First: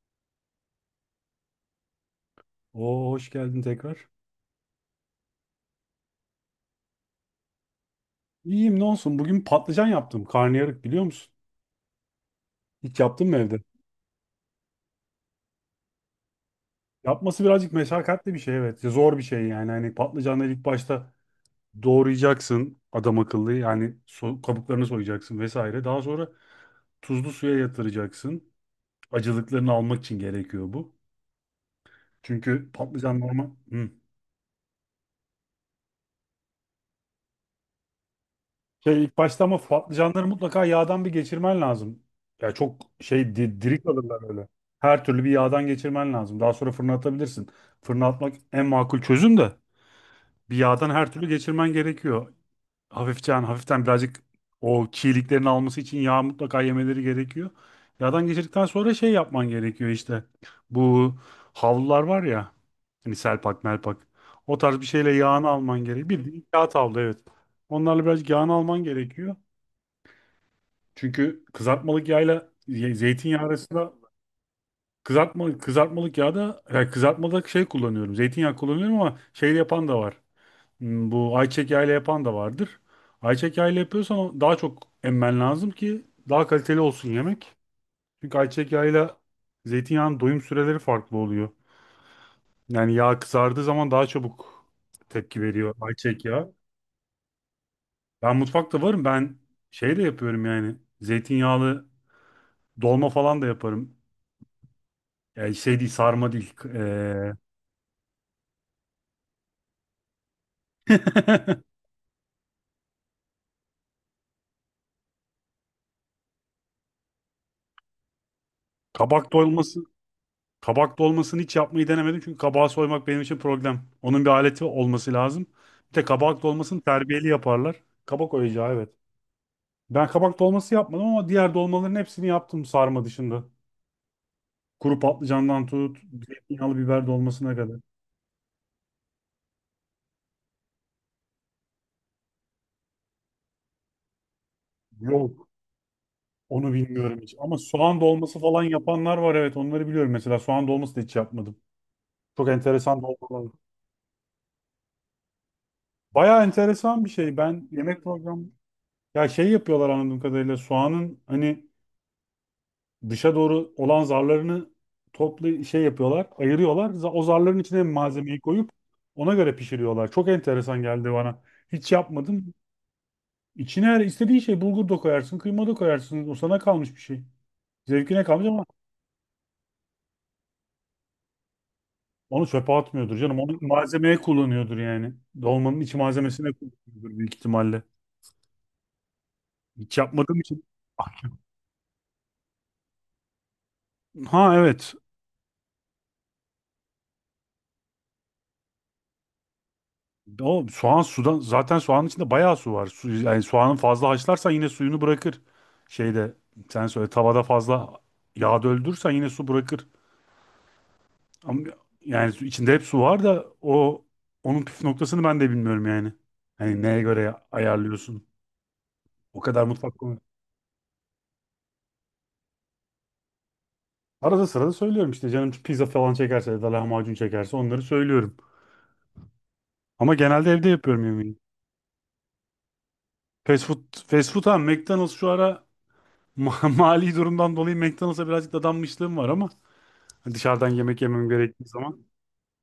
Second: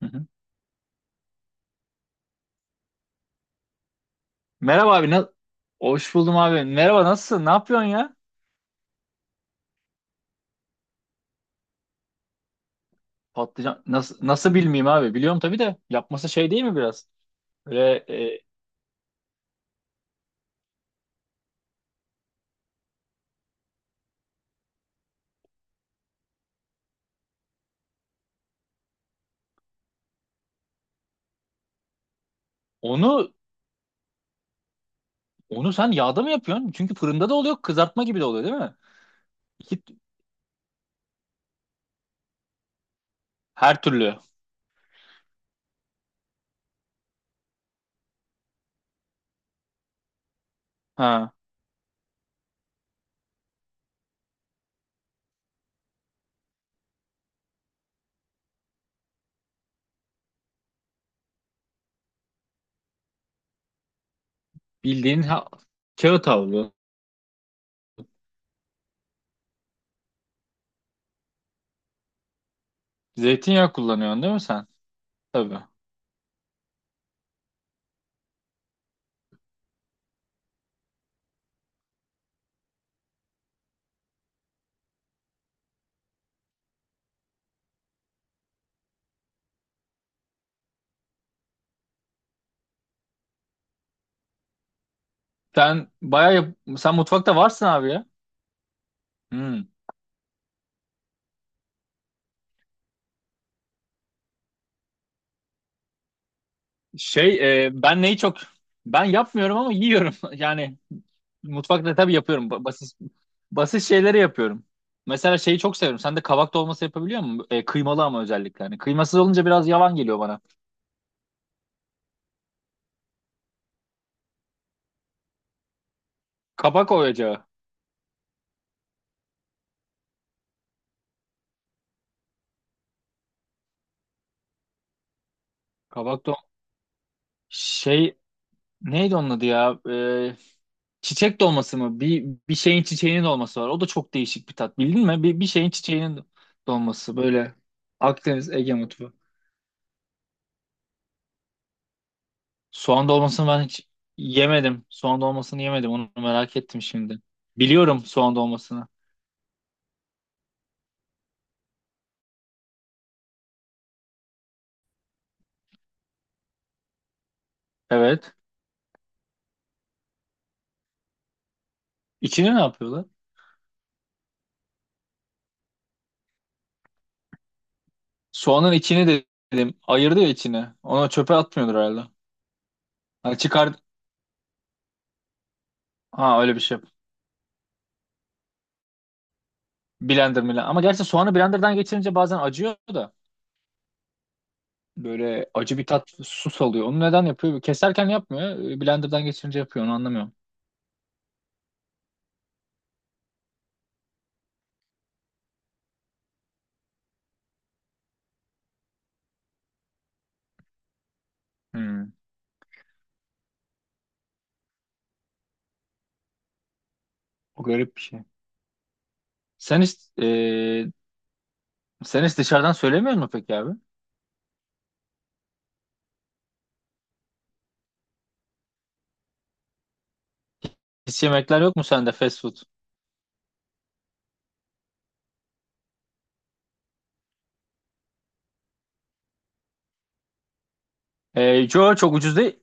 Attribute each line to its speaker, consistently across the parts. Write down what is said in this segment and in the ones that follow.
Speaker 1: Hı hı.
Speaker 2: Oo, hoş geldin tekrar.
Speaker 1: Merhaba abi. Hoş buldum abi. Merhaba nasılsın? Ne yapıyorsun ya?
Speaker 2: İyiyim ne olsun. Bugün patlıcan yaptım. Karnıyarık biliyor musun? Hiç yaptın mı evde?
Speaker 1: Patlıcan nasıl nasıl bilmeyeyim abi? Biliyorum tabii de yapması şey değil mi biraz?
Speaker 2: Yapması birazcık
Speaker 1: Böyle
Speaker 2: meşakkatli bir
Speaker 1: e,
Speaker 2: şey, evet. Zor bir şey yani. Hani patlıcanları ilk başta doğrayacaksın adam akıllı. Yani kabuklarını soyacaksın vesaire. Daha sonra tuzlu suya yatıracaksın. Acılıklarını almak için gerekiyor bu. Çünkü patlıcan
Speaker 1: onu
Speaker 2: normal... Hı.
Speaker 1: onu sen yağda mı yapıyorsun? Çünkü fırında da oluyor, kızartma gibi de oluyor değil mi?
Speaker 2: Şey, ilk başta ama
Speaker 1: İki,
Speaker 2: patlıcanları mutlaka yağdan bir geçirmen lazım. Ya çok şey
Speaker 1: her
Speaker 2: diri
Speaker 1: türlü.
Speaker 2: kalırlar öyle. Her türlü bir yağdan geçirmen lazım. Daha sonra fırına atabilirsin. Fırına atmak en makul çözüm de bir yağdan her türlü
Speaker 1: Ha,
Speaker 2: geçirmen gerekiyor. Hafiften hafiften birazcık o çiğliklerini alması için yağ mutlaka yemeleri gerekiyor. Yağdan geçirdikten sonra şey yapman gerekiyor işte. Bu havlular var ya, hani selpak melpak. O tarz bir şeyle
Speaker 1: bildiğin ha,
Speaker 2: yağını alman gerekiyor.
Speaker 1: kağıt
Speaker 2: Bildiğin
Speaker 1: havlu.
Speaker 2: kağıt havlu, evet. Onlarla birazcık yağını alman gerekiyor. Çünkü kızartmalık yağla zeytinyağı
Speaker 1: Zeytinyağı
Speaker 2: arasında
Speaker 1: kullanıyorsun değil mi sen? Tabii.
Speaker 2: kızartmalık yağda, yani kızartmada şey kullanıyorum. Zeytinyağı kullanıyorum ama şey yapan da var. Bu ayçiçek yağıyla yapan da vardır. Ayçiçek yağıyla yapıyorsan o daha çok emmen lazım ki daha kaliteli olsun yemek. Çünkü ayçiçek yağıyla zeytinyağının doyum süreleri farklı oluyor. Yani yağ kızardığı zaman daha çabuk tepki veriyor
Speaker 1: Sen
Speaker 2: ayçiçek
Speaker 1: bayağı
Speaker 2: yağı.
Speaker 1: yap- sen mutfakta varsın abi ya.
Speaker 2: Ben mutfakta varım. Ben
Speaker 1: Hmm.
Speaker 2: şey de yapıyorum yani. Zeytinyağlı dolma falan da yaparım. Yani şey değil, sarma değil.
Speaker 1: Ben neyi çok ben yapmıyorum ama yiyorum. Yani mutfakta tabii yapıyorum. Basit basit şeyleri yapıyorum. Mesela şeyi çok severim. Sen de kabak dolması yapabiliyor musun? Kıymalı ama özellikle. Hani kıymasız
Speaker 2: Kabak
Speaker 1: olunca biraz
Speaker 2: dolması.
Speaker 1: yavan geliyor bana.
Speaker 2: Kabak dolmasını hiç yapmayı denemedim çünkü kabağı soymak benim için problem. Onun bir aleti olması lazım. Bir de kabak dolmasını
Speaker 1: Kabak
Speaker 2: terbiyeli
Speaker 1: oyacağı.
Speaker 2: yaparlar. Kabak oyacağı, evet. Ben kabak dolması yapmadım ama diğer dolmaların hepsini yaptım, sarma dışında. Kuru patlıcandan tut,
Speaker 1: Kabak dol
Speaker 2: zeytinyağlı biber dolmasına kadar.
Speaker 1: şey Neydi onun adı ya? Çiçek dolması mı? Bir şeyin çiçeğinin dolması var. O da çok değişik bir tat. Bildin mi? Bir
Speaker 2: Yok,
Speaker 1: şeyin çiçeğinin
Speaker 2: onu
Speaker 1: dolması
Speaker 2: bilmiyorum hiç.
Speaker 1: böyle
Speaker 2: Ama soğan dolması
Speaker 1: Akdeniz
Speaker 2: falan
Speaker 1: Ege mutfağı.
Speaker 2: yapanlar var, evet, onları biliyorum. Mesela soğan dolması da hiç yapmadım. Çok enteresan
Speaker 1: Soğan dolmasını
Speaker 2: dolmalar.
Speaker 1: ben hiç yemedim. Soğan dolmasını yemedim. Onu
Speaker 2: Bayağı
Speaker 1: merak ettim
Speaker 2: enteresan bir
Speaker 1: şimdi.
Speaker 2: şey. Ben yemek
Speaker 1: Biliyorum soğan
Speaker 2: programı,
Speaker 1: dolmasını.
Speaker 2: ya şey yapıyorlar anladığım kadarıyla, soğanın hani dışa doğru olan zarlarını toplu şey yapıyorlar, ayırıyorlar. O zarların içine
Speaker 1: Evet.
Speaker 2: malzemeyi koyup ona göre pişiriyorlar. Çok enteresan geldi bana. Hiç yapmadım.
Speaker 1: İçini ne yapıyorlar?
Speaker 2: İçine her istediğin şey, bulgur da koyarsın, kıyma da koyarsın. O sana kalmış bir şey. Zevkine kalmış ama
Speaker 1: Soğanın içini de dedim. Ayırdı ya içini. Onu çöpe atmıyordur herhalde.
Speaker 2: onu çöpe atmıyordur canım.
Speaker 1: Hani
Speaker 2: Onu
Speaker 1: çıkar.
Speaker 2: malzemeye kullanıyordur yani. Dolmanın iç
Speaker 1: Ha,
Speaker 2: malzemesine
Speaker 1: öyle bir şey.
Speaker 2: kullanıyordur büyük ihtimalle. Hiç yapmadığım
Speaker 1: Blender mi?
Speaker 2: için.
Speaker 1: Ama gerçi soğanı blenderdan geçirince bazen acıyor da.
Speaker 2: Ha, evet.
Speaker 1: Böyle acı bir tat su salıyor. Onu neden yapıyor? Keserken yapmıyor. Blenderdan geçirince yapıyor. Onu anlamıyorum.
Speaker 2: O soğan sudan, zaten soğanın içinde bayağı su var. Su, yani soğanın fazla haşlarsan yine suyunu bırakır. Şeyde, sen söyle, tavada fazla yağ döldürürsen yine su bırakır. Ama
Speaker 1: Hmm.
Speaker 2: yani içinde hep su var da o onun püf noktasını ben de bilmiyorum yani. Hani neye göre
Speaker 1: O garip bir şey.
Speaker 2: ayarlıyorsun? O kadar
Speaker 1: Sen
Speaker 2: mutfak
Speaker 1: hiç,
Speaker 2: konu.
Speaker 1: e, sen hiç dışarıdan söylemiyor musun peki abi?
Speaker 2: Arada sırada söylüyorum işte canım, pizza falan çekerse ya da lahmacun çekerse onları söylüyorum. Ama genelde evde yapıyorum
Speaker 1: Hiç
Speaker 2: yemeği.
Speaker 1: yemekler yok mu sende fast food?
Speaker 2: Fast food ha, McDonald's şu ara mali durumdan dolayı McDonald's'a birazcık dadanmışlığım var ama hani dışarıdan yemek yemem gerektiği
Speaker 1: Ee, Yo,
Speaker 2: zaman.
Speaker 1: çok ucuz değil.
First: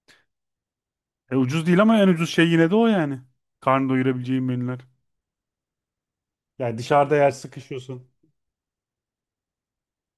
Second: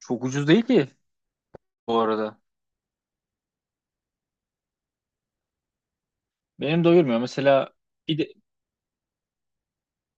Speaker 1: Çok ucuz değil ki
Speaker 2: E, ucuz değil ama
Speaker 1: bu
Speaker 2: en ucuz
Speaker 1: arada.
Speaker 2: şey yine de o yani. Karnı doyurabileceğin menüler. Yani
Speaker 1: Benim
Speaker 2: dışarıda
Speaker 1: doyurmuyor.
Speaker 2: yer
Speaker 1: Mesela
Speaker 2: sıkışıyorsun.
Speaker 1: pide,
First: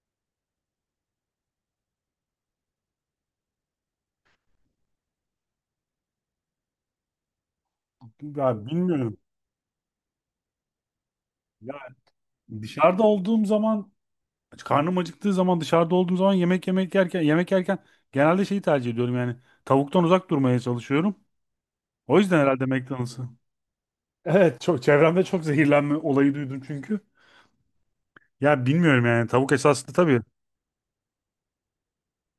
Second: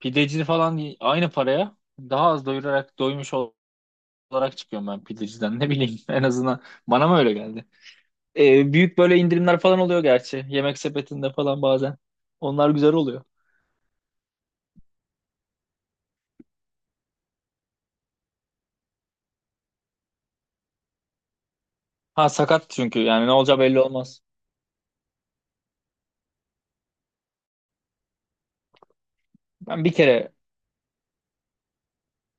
Speaker 1: pideci falan aynı paraya daha az doyurarak doymuş olarak çıkıyorum ben pideciden. Ne bileyim, en azından bana mı öyle geldi?
Speaker 2: Ya
Speaker 1: Büyük
Speaker 2: bilmiyorum.
Speaker 1: böyle indirimler falan oluyor gerçi. Yemek sepetinde falan
Speaker 2: Ya
Speaker 1: bazen. Onlar güzel
Speaker 2: dışarıda
Speaker 1: oluyor.
Speaker 2: olduğum zaman, karnım acıktığı zaman, dışarıda olduğum zaman, yemek yerken genelde şeyi tercih ediyorum yani, tavuktan uzak durmaya çalışıyorum. O
Speaker 1: Ha,
Speaker 2: yüzden herhalde
Speaker 1: sakat çünkü yani
Speaker 2: McDonald's'ı.
Speaker 1: ne olacağı belli olmaz.
Speaker 2: Evet, çok çevremde çok zehirlenme olayı duydum çünkü. Ya bilmiyorum yani, tavuk
Speaker 1: Ben
Speaker 2: esaslı
Speaker 1: bir
Speaker 2: tabii.
Speaker 1: kere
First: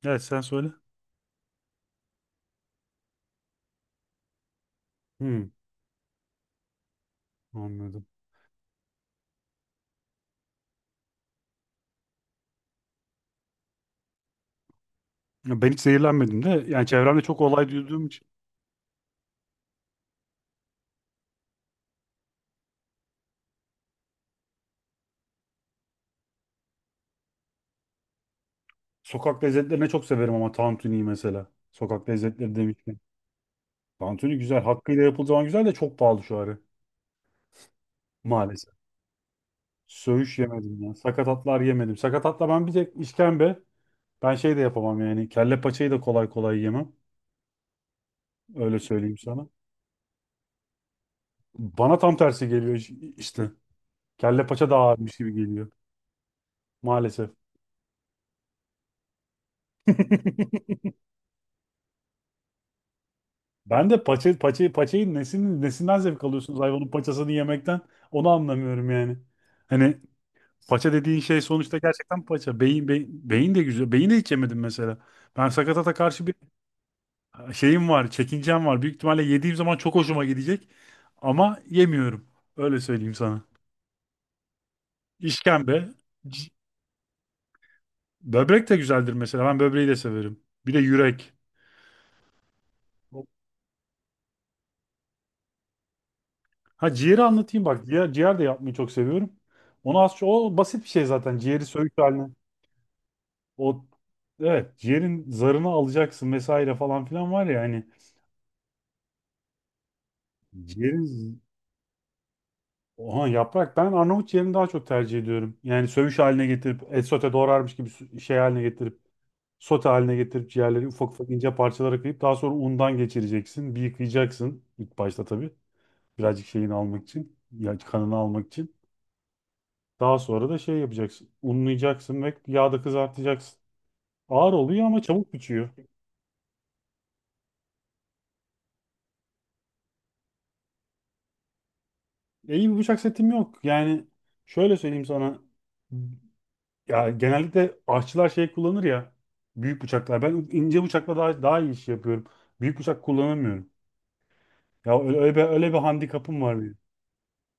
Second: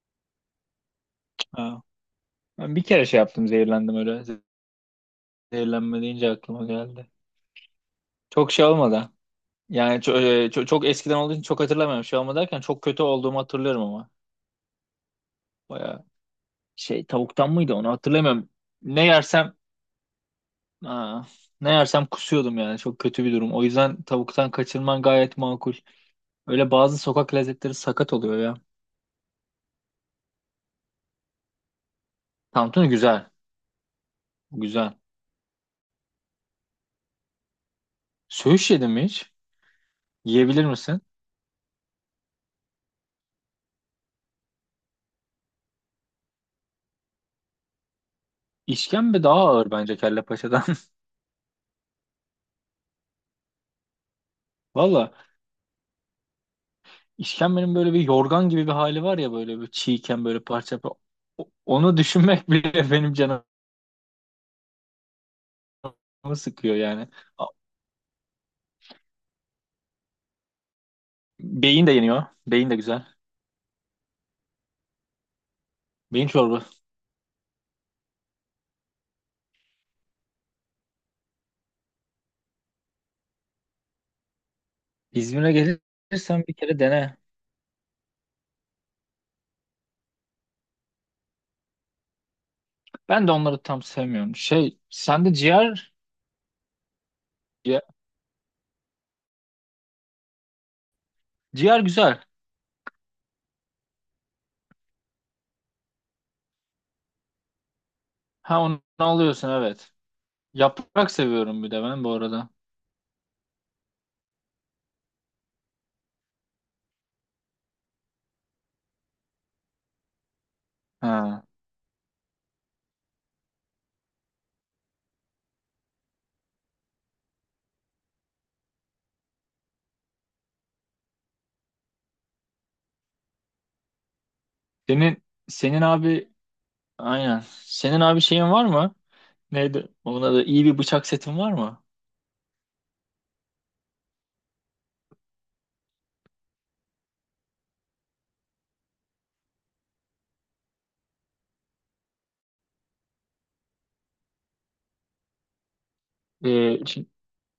Speaker 2: Evet, sen söyle.
Speaker 1: ha, ben bir kere şey yaptım, zehirlendim öyle.
Speaker 2: Hmm,
Speaker 1: Zehirlenme deyince aklıma geldi.
Speaker 2: anladım.
Speaker 1: Çok şey olmadı. Yani çok, çok, çok eskiden olduğu için çok hatırlamıyorum. Şey olma derken çok kötü olduğumu hatırlıyorum ama.
Speaker 2: Ya, ben hiç
Speaker 1: Baya
Speaker 2: zehirlenmedim de yani
Speaker 1: şey
Speaker 2: çevremde çok
Speaker 1: tavuktan
Speaker 2: olay
Speaker 1: mıydı onu
Speaker 2: duyduğum için.
Speaker 1: hatırlamıyorum. Ne yersem aa, ne yersem kusuyordum yani. Çok kötü bir durum. O yüzden tavuktan kaçınman gayet makul. Öyle bazı sokak lezzetleri sakat oluyor ya.
Speaker 2: Sokak lezzetlerini çok severim ama tantuniyi mesela. Sokak lezzetleri
Speaker 1: Tantuni
Speaker 2: demişken.
Speaker 1: güzel.
Speaker 2: Tantuni güzel.
Speaker 1: Güzel.
Speaker 2: Hakkıyla yapıldığı zaman güzel de çok pahalı şu ara.
Speaker 1: Söğüş
Speaker 2: Maalesef.
Speaker 1: yedin mi hiç?
Speaker 2: Söğüş
Speaker 1: Yiyebilir
Speaker 2: yemedim ya.
Speaker 1: misin?
Speaker 2: Sakatatlar yemedim. Sakatatla ben bir tek işkembe. Ben şey de yapamam yani. Kelle paçayı da kolay kolay yemem. Öyle söyleyeyim
Speaker 1: İşkembe daha
Speaker 2: sana.
Speaker 1: ağır bence kelle paçadan.
Speaker 2: Bana tam tersi geliyor, işte. Kelle paça daha
Speaker 1: Valla
Speaker 2: ağırmış gibi geliyor. Maalesef.
Speaker 1: işkembenin böyle bir yorgan gibi bir hali var ya, böyle bir çiğken böyle parça. parça. Onu düşünmek bile benim canım
Speaker 2: Ben de paçayı, nesin nesinden zevk
Speaker 1: canımı
Speaker 2: alıyorsunuz
Speaker 1: sıkıyor
Speaker 2: hayvanın
Speaker 1: yani.
Speaker 2: paçasını
Speaker 1: A-
Speaker 2: yemekten? Onu anlamıyorum yani. Hani paça dediğin şey sonuçta
Speaker 1: Beyin de yeniyor.
Speaker 2: gerçekten paça.
Speaker 1: Beyin de güzel.
Speaker 2: Beyin de güzel. Beyin de hiç yemedim mesela. Ben sakatata karşı
Speaker 1: Beyin
Speaker 2: bir
Speaker 1: çorba.
Speaker 2: şeyim var, çekincem var. Büyük ihtimalle yediğim zaman çok hoşuma gidecek. Ama yemiyorum. Öyle söyleyeyim sana.
Speaker 1: İzmir'e
Speaker 2: İşkembe.
Speaker 1: gelirsen
Speaker 2: c-
Speaker 1: bir kere dene.
Speaker 2: Böbrek de güzeldir mesela. Ben böbreği de severim. Bir de yürek.
Speaker 1: Ben de onları tam sevmiyorum. Şey, sende ciğer,
Speaker 2: Ha, ciğeri anlatayım
Speaker 1: ciğer,
Speaker 2: bak. Ciğer de yapmayı çok seviyorum. Onu az çok, o basit bir şey zaten. Ciğeri söğüt
Speaker 1: güzel.
Speaker 2: haline. O, evet, ciğerin zarını alacaksın vesaire falan filan, var ya hani,
Speaker 1: Ha, onu alıyorsun evet. Yaprak
Speaker 2: ciğerin.
Speaker 1: seviyorum bir de ben bu arada.
Speaker 2: Oha, yaprak ben Arnavut yerini daha çok tercih ediyorum. Yani sövüş haline getirip et sote doğrarmış gibi şey haline getirip, sote haline getirip ciğerleri ufak ufak
Speaker 1: Ha.
Speaker 2: ince parçalara kıyıp daha sonra undan geçireceksin. Bir yıkayacaksın ilk başta tabii. Birazcık şeyini almak için. Ya, kanını almak için. Daha sonra da şey yapacaksın. Unlayacaksın ve yağda kızartacaksın. Ağır oluyor ama
Speaker 1: Senin
Speaker 2: çabuk bitiyor.
Speaker 1: senin abi aynen. Senin abi şeyin var mı? Neydi? Ona da iyi bir bıçak setin var mı?
Speaker 2: E, iyi bir bıçak setim yok. Yani şöyle söyleyeyim sana. Ya genellikle aşçılar şey kullanır ya, büyük bıçaklar. Ben ince bıçakla daha iyi iş yapıyorum. Büyük bıçak kullanamıyorum. Ya, öyle bir handikapım var benim.
Speaker 1: Şimdi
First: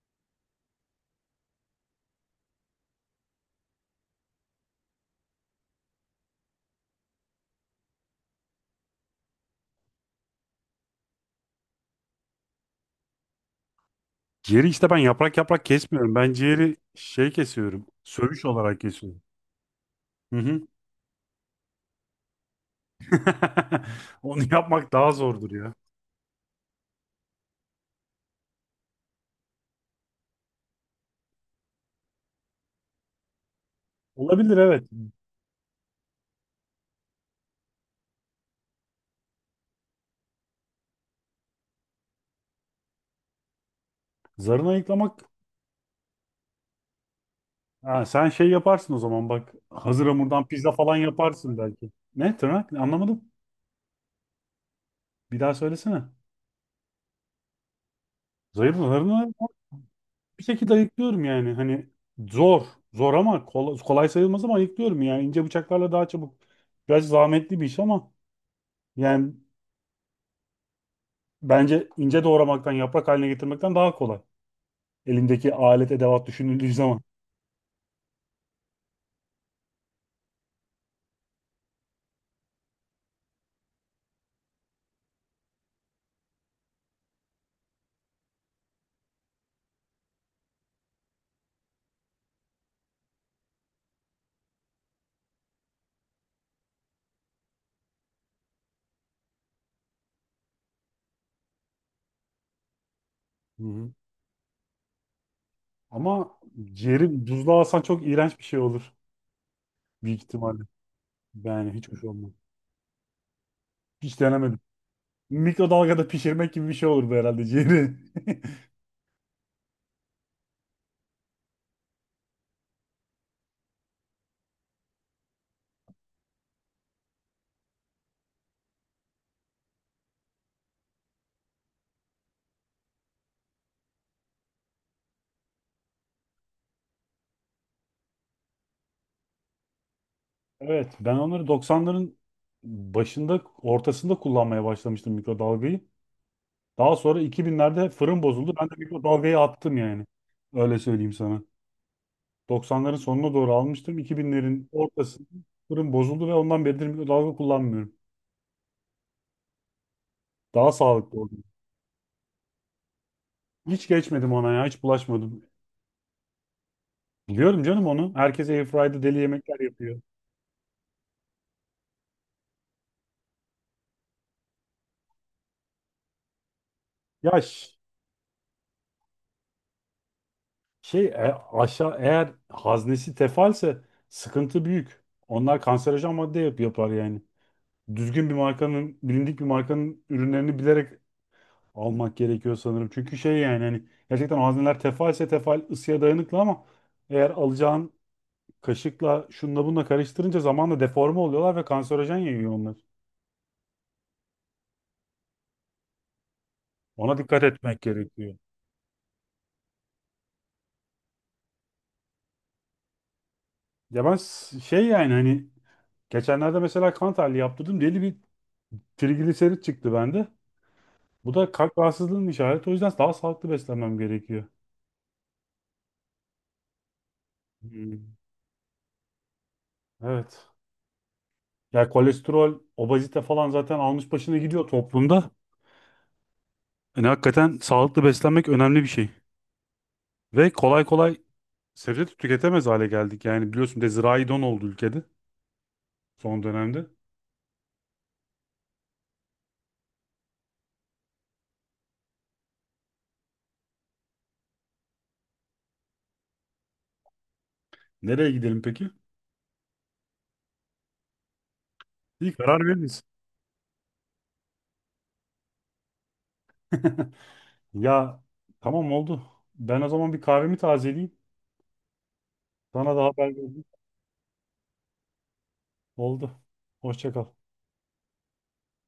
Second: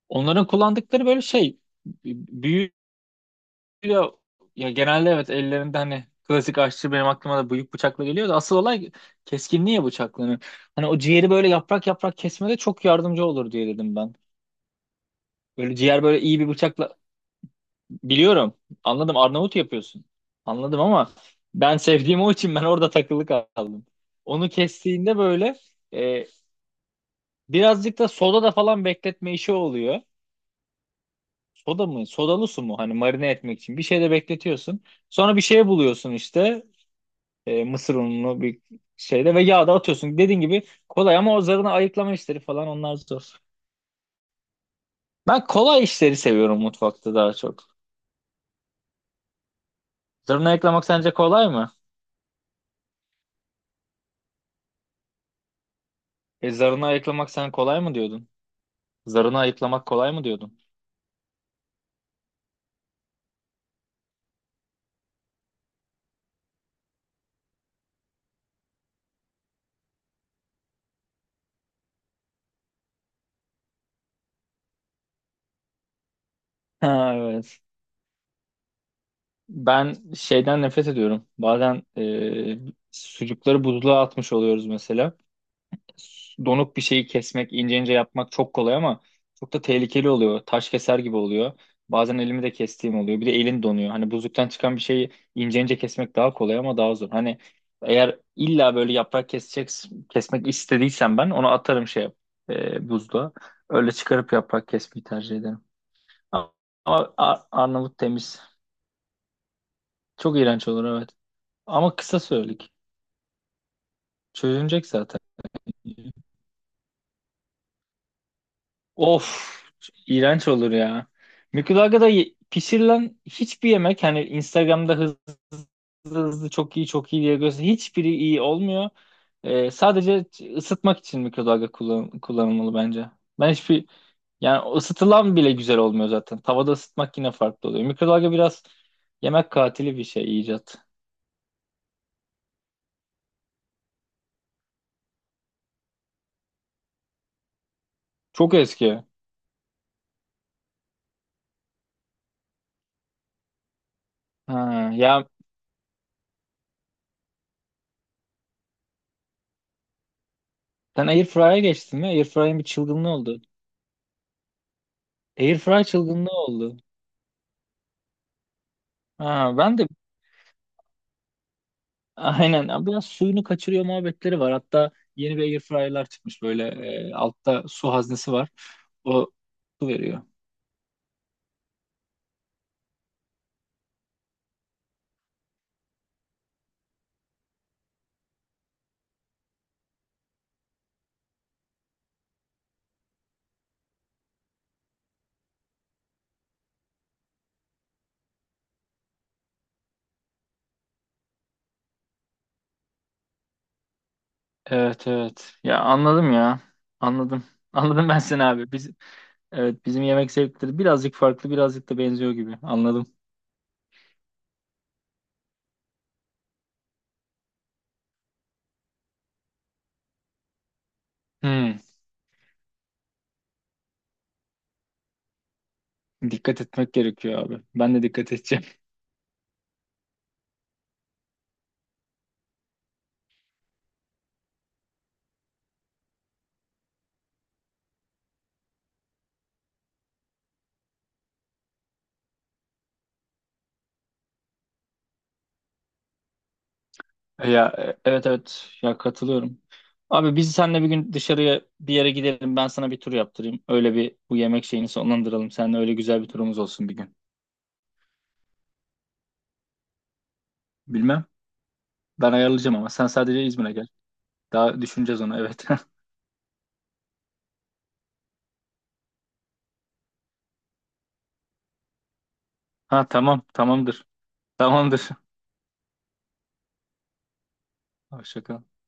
Speaker 1: onların kullandıkları böyle şey büyük. Ya, ya, genelde evet ellerinde hani klasik aşçı benim aklıma da büyük bıçakla geliyor da asıl olay keskinliği ya bıçakların. Hani o ciğeri böyle yaprak yaprak kesmede çok yardımcı olur diye dedim ben.
Speaker 2: Ciğeri işte ben yaprak yaprak
Speaker 1: Böyle ciğer
Speaker 2: kesmiyorum.
Speaker 1: böyle
Speaker 2: Ben
Speaker 1: iyi bir
Speaker 2: ciğeri
Speaker 1: bıçakla
Speaker 2: şey kesiyorum, söğüş
Speaker 1: biliyorum.
Speaker 2: olarak
Speaker 1: Anladım,
Speaker 2: kesiyorum.
Speaker 1: Arnavut yapıyorsun.
Speaker 2: Hı hı.
Speaker 1: Anladım ama ben sevdiğim o için ben orada takılı kaldım.
Speaker 2: Onu
Speaker 1: Onu
Speaker 2: yapmak daha
Speaker 1: kestiğinde
Speaker 2: zordur
Speaker 1: böyle
Speaker 2: ya.
Speaker 1: e, birazcık da soda da falan bekletme işi oluyor. Soda mı? Sodalı su mu? Hani marine etmek için. Bir şeyde
Speaker 2: Olabilir,
Speaker 1: bekletiyorsun.
Speaker 2: evet.
Speaker 1: Sonra bir şey buluyorsun işte. Mısır ununu bir şeyde ve yağda atıyorsun. Dediğin gibi kolay ama o zarına ayıklama işleri falan onlar zor.
Speaker 2: Zarını ayıklamak.
Speaker 1: Ben kolay işleri seviyorum mutfakta daha çok.
Speaker 2: Ha, sen şey yaparsın o zaman bak. Hazır hamurdan
Speaker 1: Zarını
Speaker 2: pizza
Speaker 1: ayıklamak
Speaker 2: falan
Speaker 1: sence kolay
Speaker 2: yaparsın
Speaker 1: mı?
Speaker 2: belki. Ne tırnak? Anlamadım. Bir daha söylesene.
Speaker 1: Zarını ayıklamak sen kolay mı diyordun?
Speaker 2: Zayıf zarını.
Speaker 1: Zarını ayıklamak kolay mı
Speaker 2: Bir
Speaker 1: diyordun?
Speaker 2: şekilde ayıklıyorum yani. Hani, zor. Zor ama kolay sayılmaz ama ayıklıyorum yani. İnce bıçaklarla daha çabuk. Biraz zahmetli bir iş ama yani bence ince doğramaktan, yaprak haline getirmekten daha kolay. Elindeki alet edevat düşünüldüğü zaman.
Speaker 1: Ha, evet. Ben şeyden nefret ediyorum. Bazen sucukları buzluğa atmış oluyoruz mesela. Donuk bir şeyi kesmek, ince ince yapmak çok kolay ama çok da tehlikeli oluyor. Taş keser gibi oluyor. Bazen elimi de kestiğim oluyor. Bir de elin donuyor. Hani buzluktan çıkan bir şeyi ince ince kesmek daha kolay ama daha zor. Hani eğer illa böyle yaprak kesecek, kesmek istediysem ben onu atarım buzluğa.
Speaker 2: Hı hı.
Speaker 1: Öyle çıkarıp yaprak kesmeyi tercih ederim.
Speaker 2: Ama
Speaker 1: Ama ama
Speaker 2: ciğeri buzluğa alsan
Speaker 1: Arnavut
Speaker 2: çok iğrenç
Speaker 1: temiz.
Speaker 2: bir şey olur. Büyük
Speaker 1: Çok
Speaker 2: ihtimalle.
Speaker 1: iğrenç olur, evet.
Speaker 2: Yani hiç
Speaker 1: Ama
Speaker 2: hoş
Speaker 1: kısa
Speaker 2: olmaz.
Speaker 1: söyledik.
Speaker 2: Hiç denemedim.
Speaker 1: Çözülecek zaten.
Speaker 2: Mikrodalgada pişirmek gibi bir şey olur bu herhalde, ciğeri.
Speaker 1: Of, iğrenç olur ya. Mikrodalgada pişirilen hiçbir yemek, hani Instagram'da hızlı hızlı, hızlı çok iyi çok iyi diye göster, hiçbiri iyi olmuyor. Sadece ısıtmak için mikrodalga kullanılmalı bence. Ben hiçbir, yani ısıtılan bile güzel olmuyor zaten. Tavada ısıtmak yine farklı oluyor. Mikrodalga biraz yemek katili bir şey icat.
Speaker 2: Evet, ben onları doksanların başında, ortasında kullanmaya başlamıştım, mikrodalgayı. Daha sonra 2000'lerde fırın bozuldu.
Speaker 1: Çok
Speaker 2: Ben de
Speaker 1: eski.
Speaker 2: mikrodalgayı attım yani. Öyle söyleyeyim sana. 90'ların sonuna doğru almıştım. 2000'lerin
Speaker 1: Ha, ya
Speaker 2: ortasında fırın bozuldu ve ondan beridir mikrodalga kullanmıyorum. Daha
Speaker 1: sen
Speaker 2: sağlıklı oldu.
Speaker 1: Airfryer'a geçtin mi? Airfryer'in bir çılgınlığı oldu.
Speaker 2: Hiç geçmedim ona ya. Hiç bulaşmadım.
Speaker 1: Airfryer çılgınlığı oldu.
Speaker 2: Biliyorum canım onu. Herkes airfryer'da deli
Speaker 1: Ha,
Speaker 2: yemekler
Speaker 1: ben de.
Speaker 2: yapıyor.
Speaker 1: Aynen. Ya, biraz suyunu kaçırıyor muhabbetleri var. Hatta yeni bir air fryer'lar çıkmış böyle
Speaker 2: Ya
Speaker 1: altta su haznesi var. O su veriyor.
Speaker 2: şey, aşağı eğer haznesi tefalse sıkıntı büyük. Onlar kanserojen madde yapar yani. Düzgün bir markanın, bilindik bir markanın ürünlerini bilerek almak gerekiyor sanırım. Çünkü şey yani hani gerçekten malzemeler tefal ısıya dayanıklı ama eğer alacağın kaşıkla şunla bunla karıştırınca zamanla deforme oluyorlar ve kanserojen yayıyor onlar.
Speaker 1: Evet, evet. Ya, anladım ya.
Speaker 2: Ona dikkat
Speaker 1: Anladım.
Speaker 2: etmek
Speaker 1: Anladım ben
Speaker 2: gerekiyor.
Speaker 1: seni abi. Biz, evet bizim yemek zevkleri birazcık farklı, birazcık da benziyor gibi. Anladım.
Speaker 2: Ya ben şey yani hani geçenlerde mesela kan tahlili yaptırdım. Deli bir trigliserit çıktı bende. Bu da kalp
Speaker 1: Hmm.
Speaker 2: rahatsızlığının işareti. O yüzden daha sağlıklı beslenmem gerekiyor.
Speaker 1: Dikkat etmek gerekiyor abi. Ben de
Speaker 2: Hmm,
Speaker 1: dikkat edeceğim.
Speaker 2: evet. Ya kolesterol, obezite falan zaten almış başını gidiyor toplumda. Yani hakikaten sağlıklı beslenmek önemli bir şey. Ve kolay kolay sebze de tüketemez hale geldik. Yani biliyorsun, bir de zirai don oldu ülkede son dönemde.
Speaker 1: Ya, evet, evet. Ya, katılıyorum. Abi biz seninle bir gün dışarıya bir yere gidelim. Ben sana bir tur yaptırayım. Öyle bir bu yemek şeyini sonlandıralım. Seninle öyle güzel bir turumuz olsun bir gün.
Speaker 2: Nereye gidelim peki?
Speaker 1: Bilmem. Ben
Speaker 2: İyi karar
Speaker 1: ayarlayacağım ama
Speaker 2: veririz.
Speaker 1: sen sadece İzmir'e gel. Daha düşüneceğiz onu, evet.
Speaker 2: Ya, tamam oldu. Ben o zaman bir kahvemi tazeleyeyim. Sana da
Speaker 1: Ha,
Speaker 2: haber
Speaker 1: tamam
Speaker 2: vereyim.
Speaker 1: tamamdır. Tamamdır.
Speaker 2: Oldu. Hoşça kal.
Speaker 1: Hoşça kal.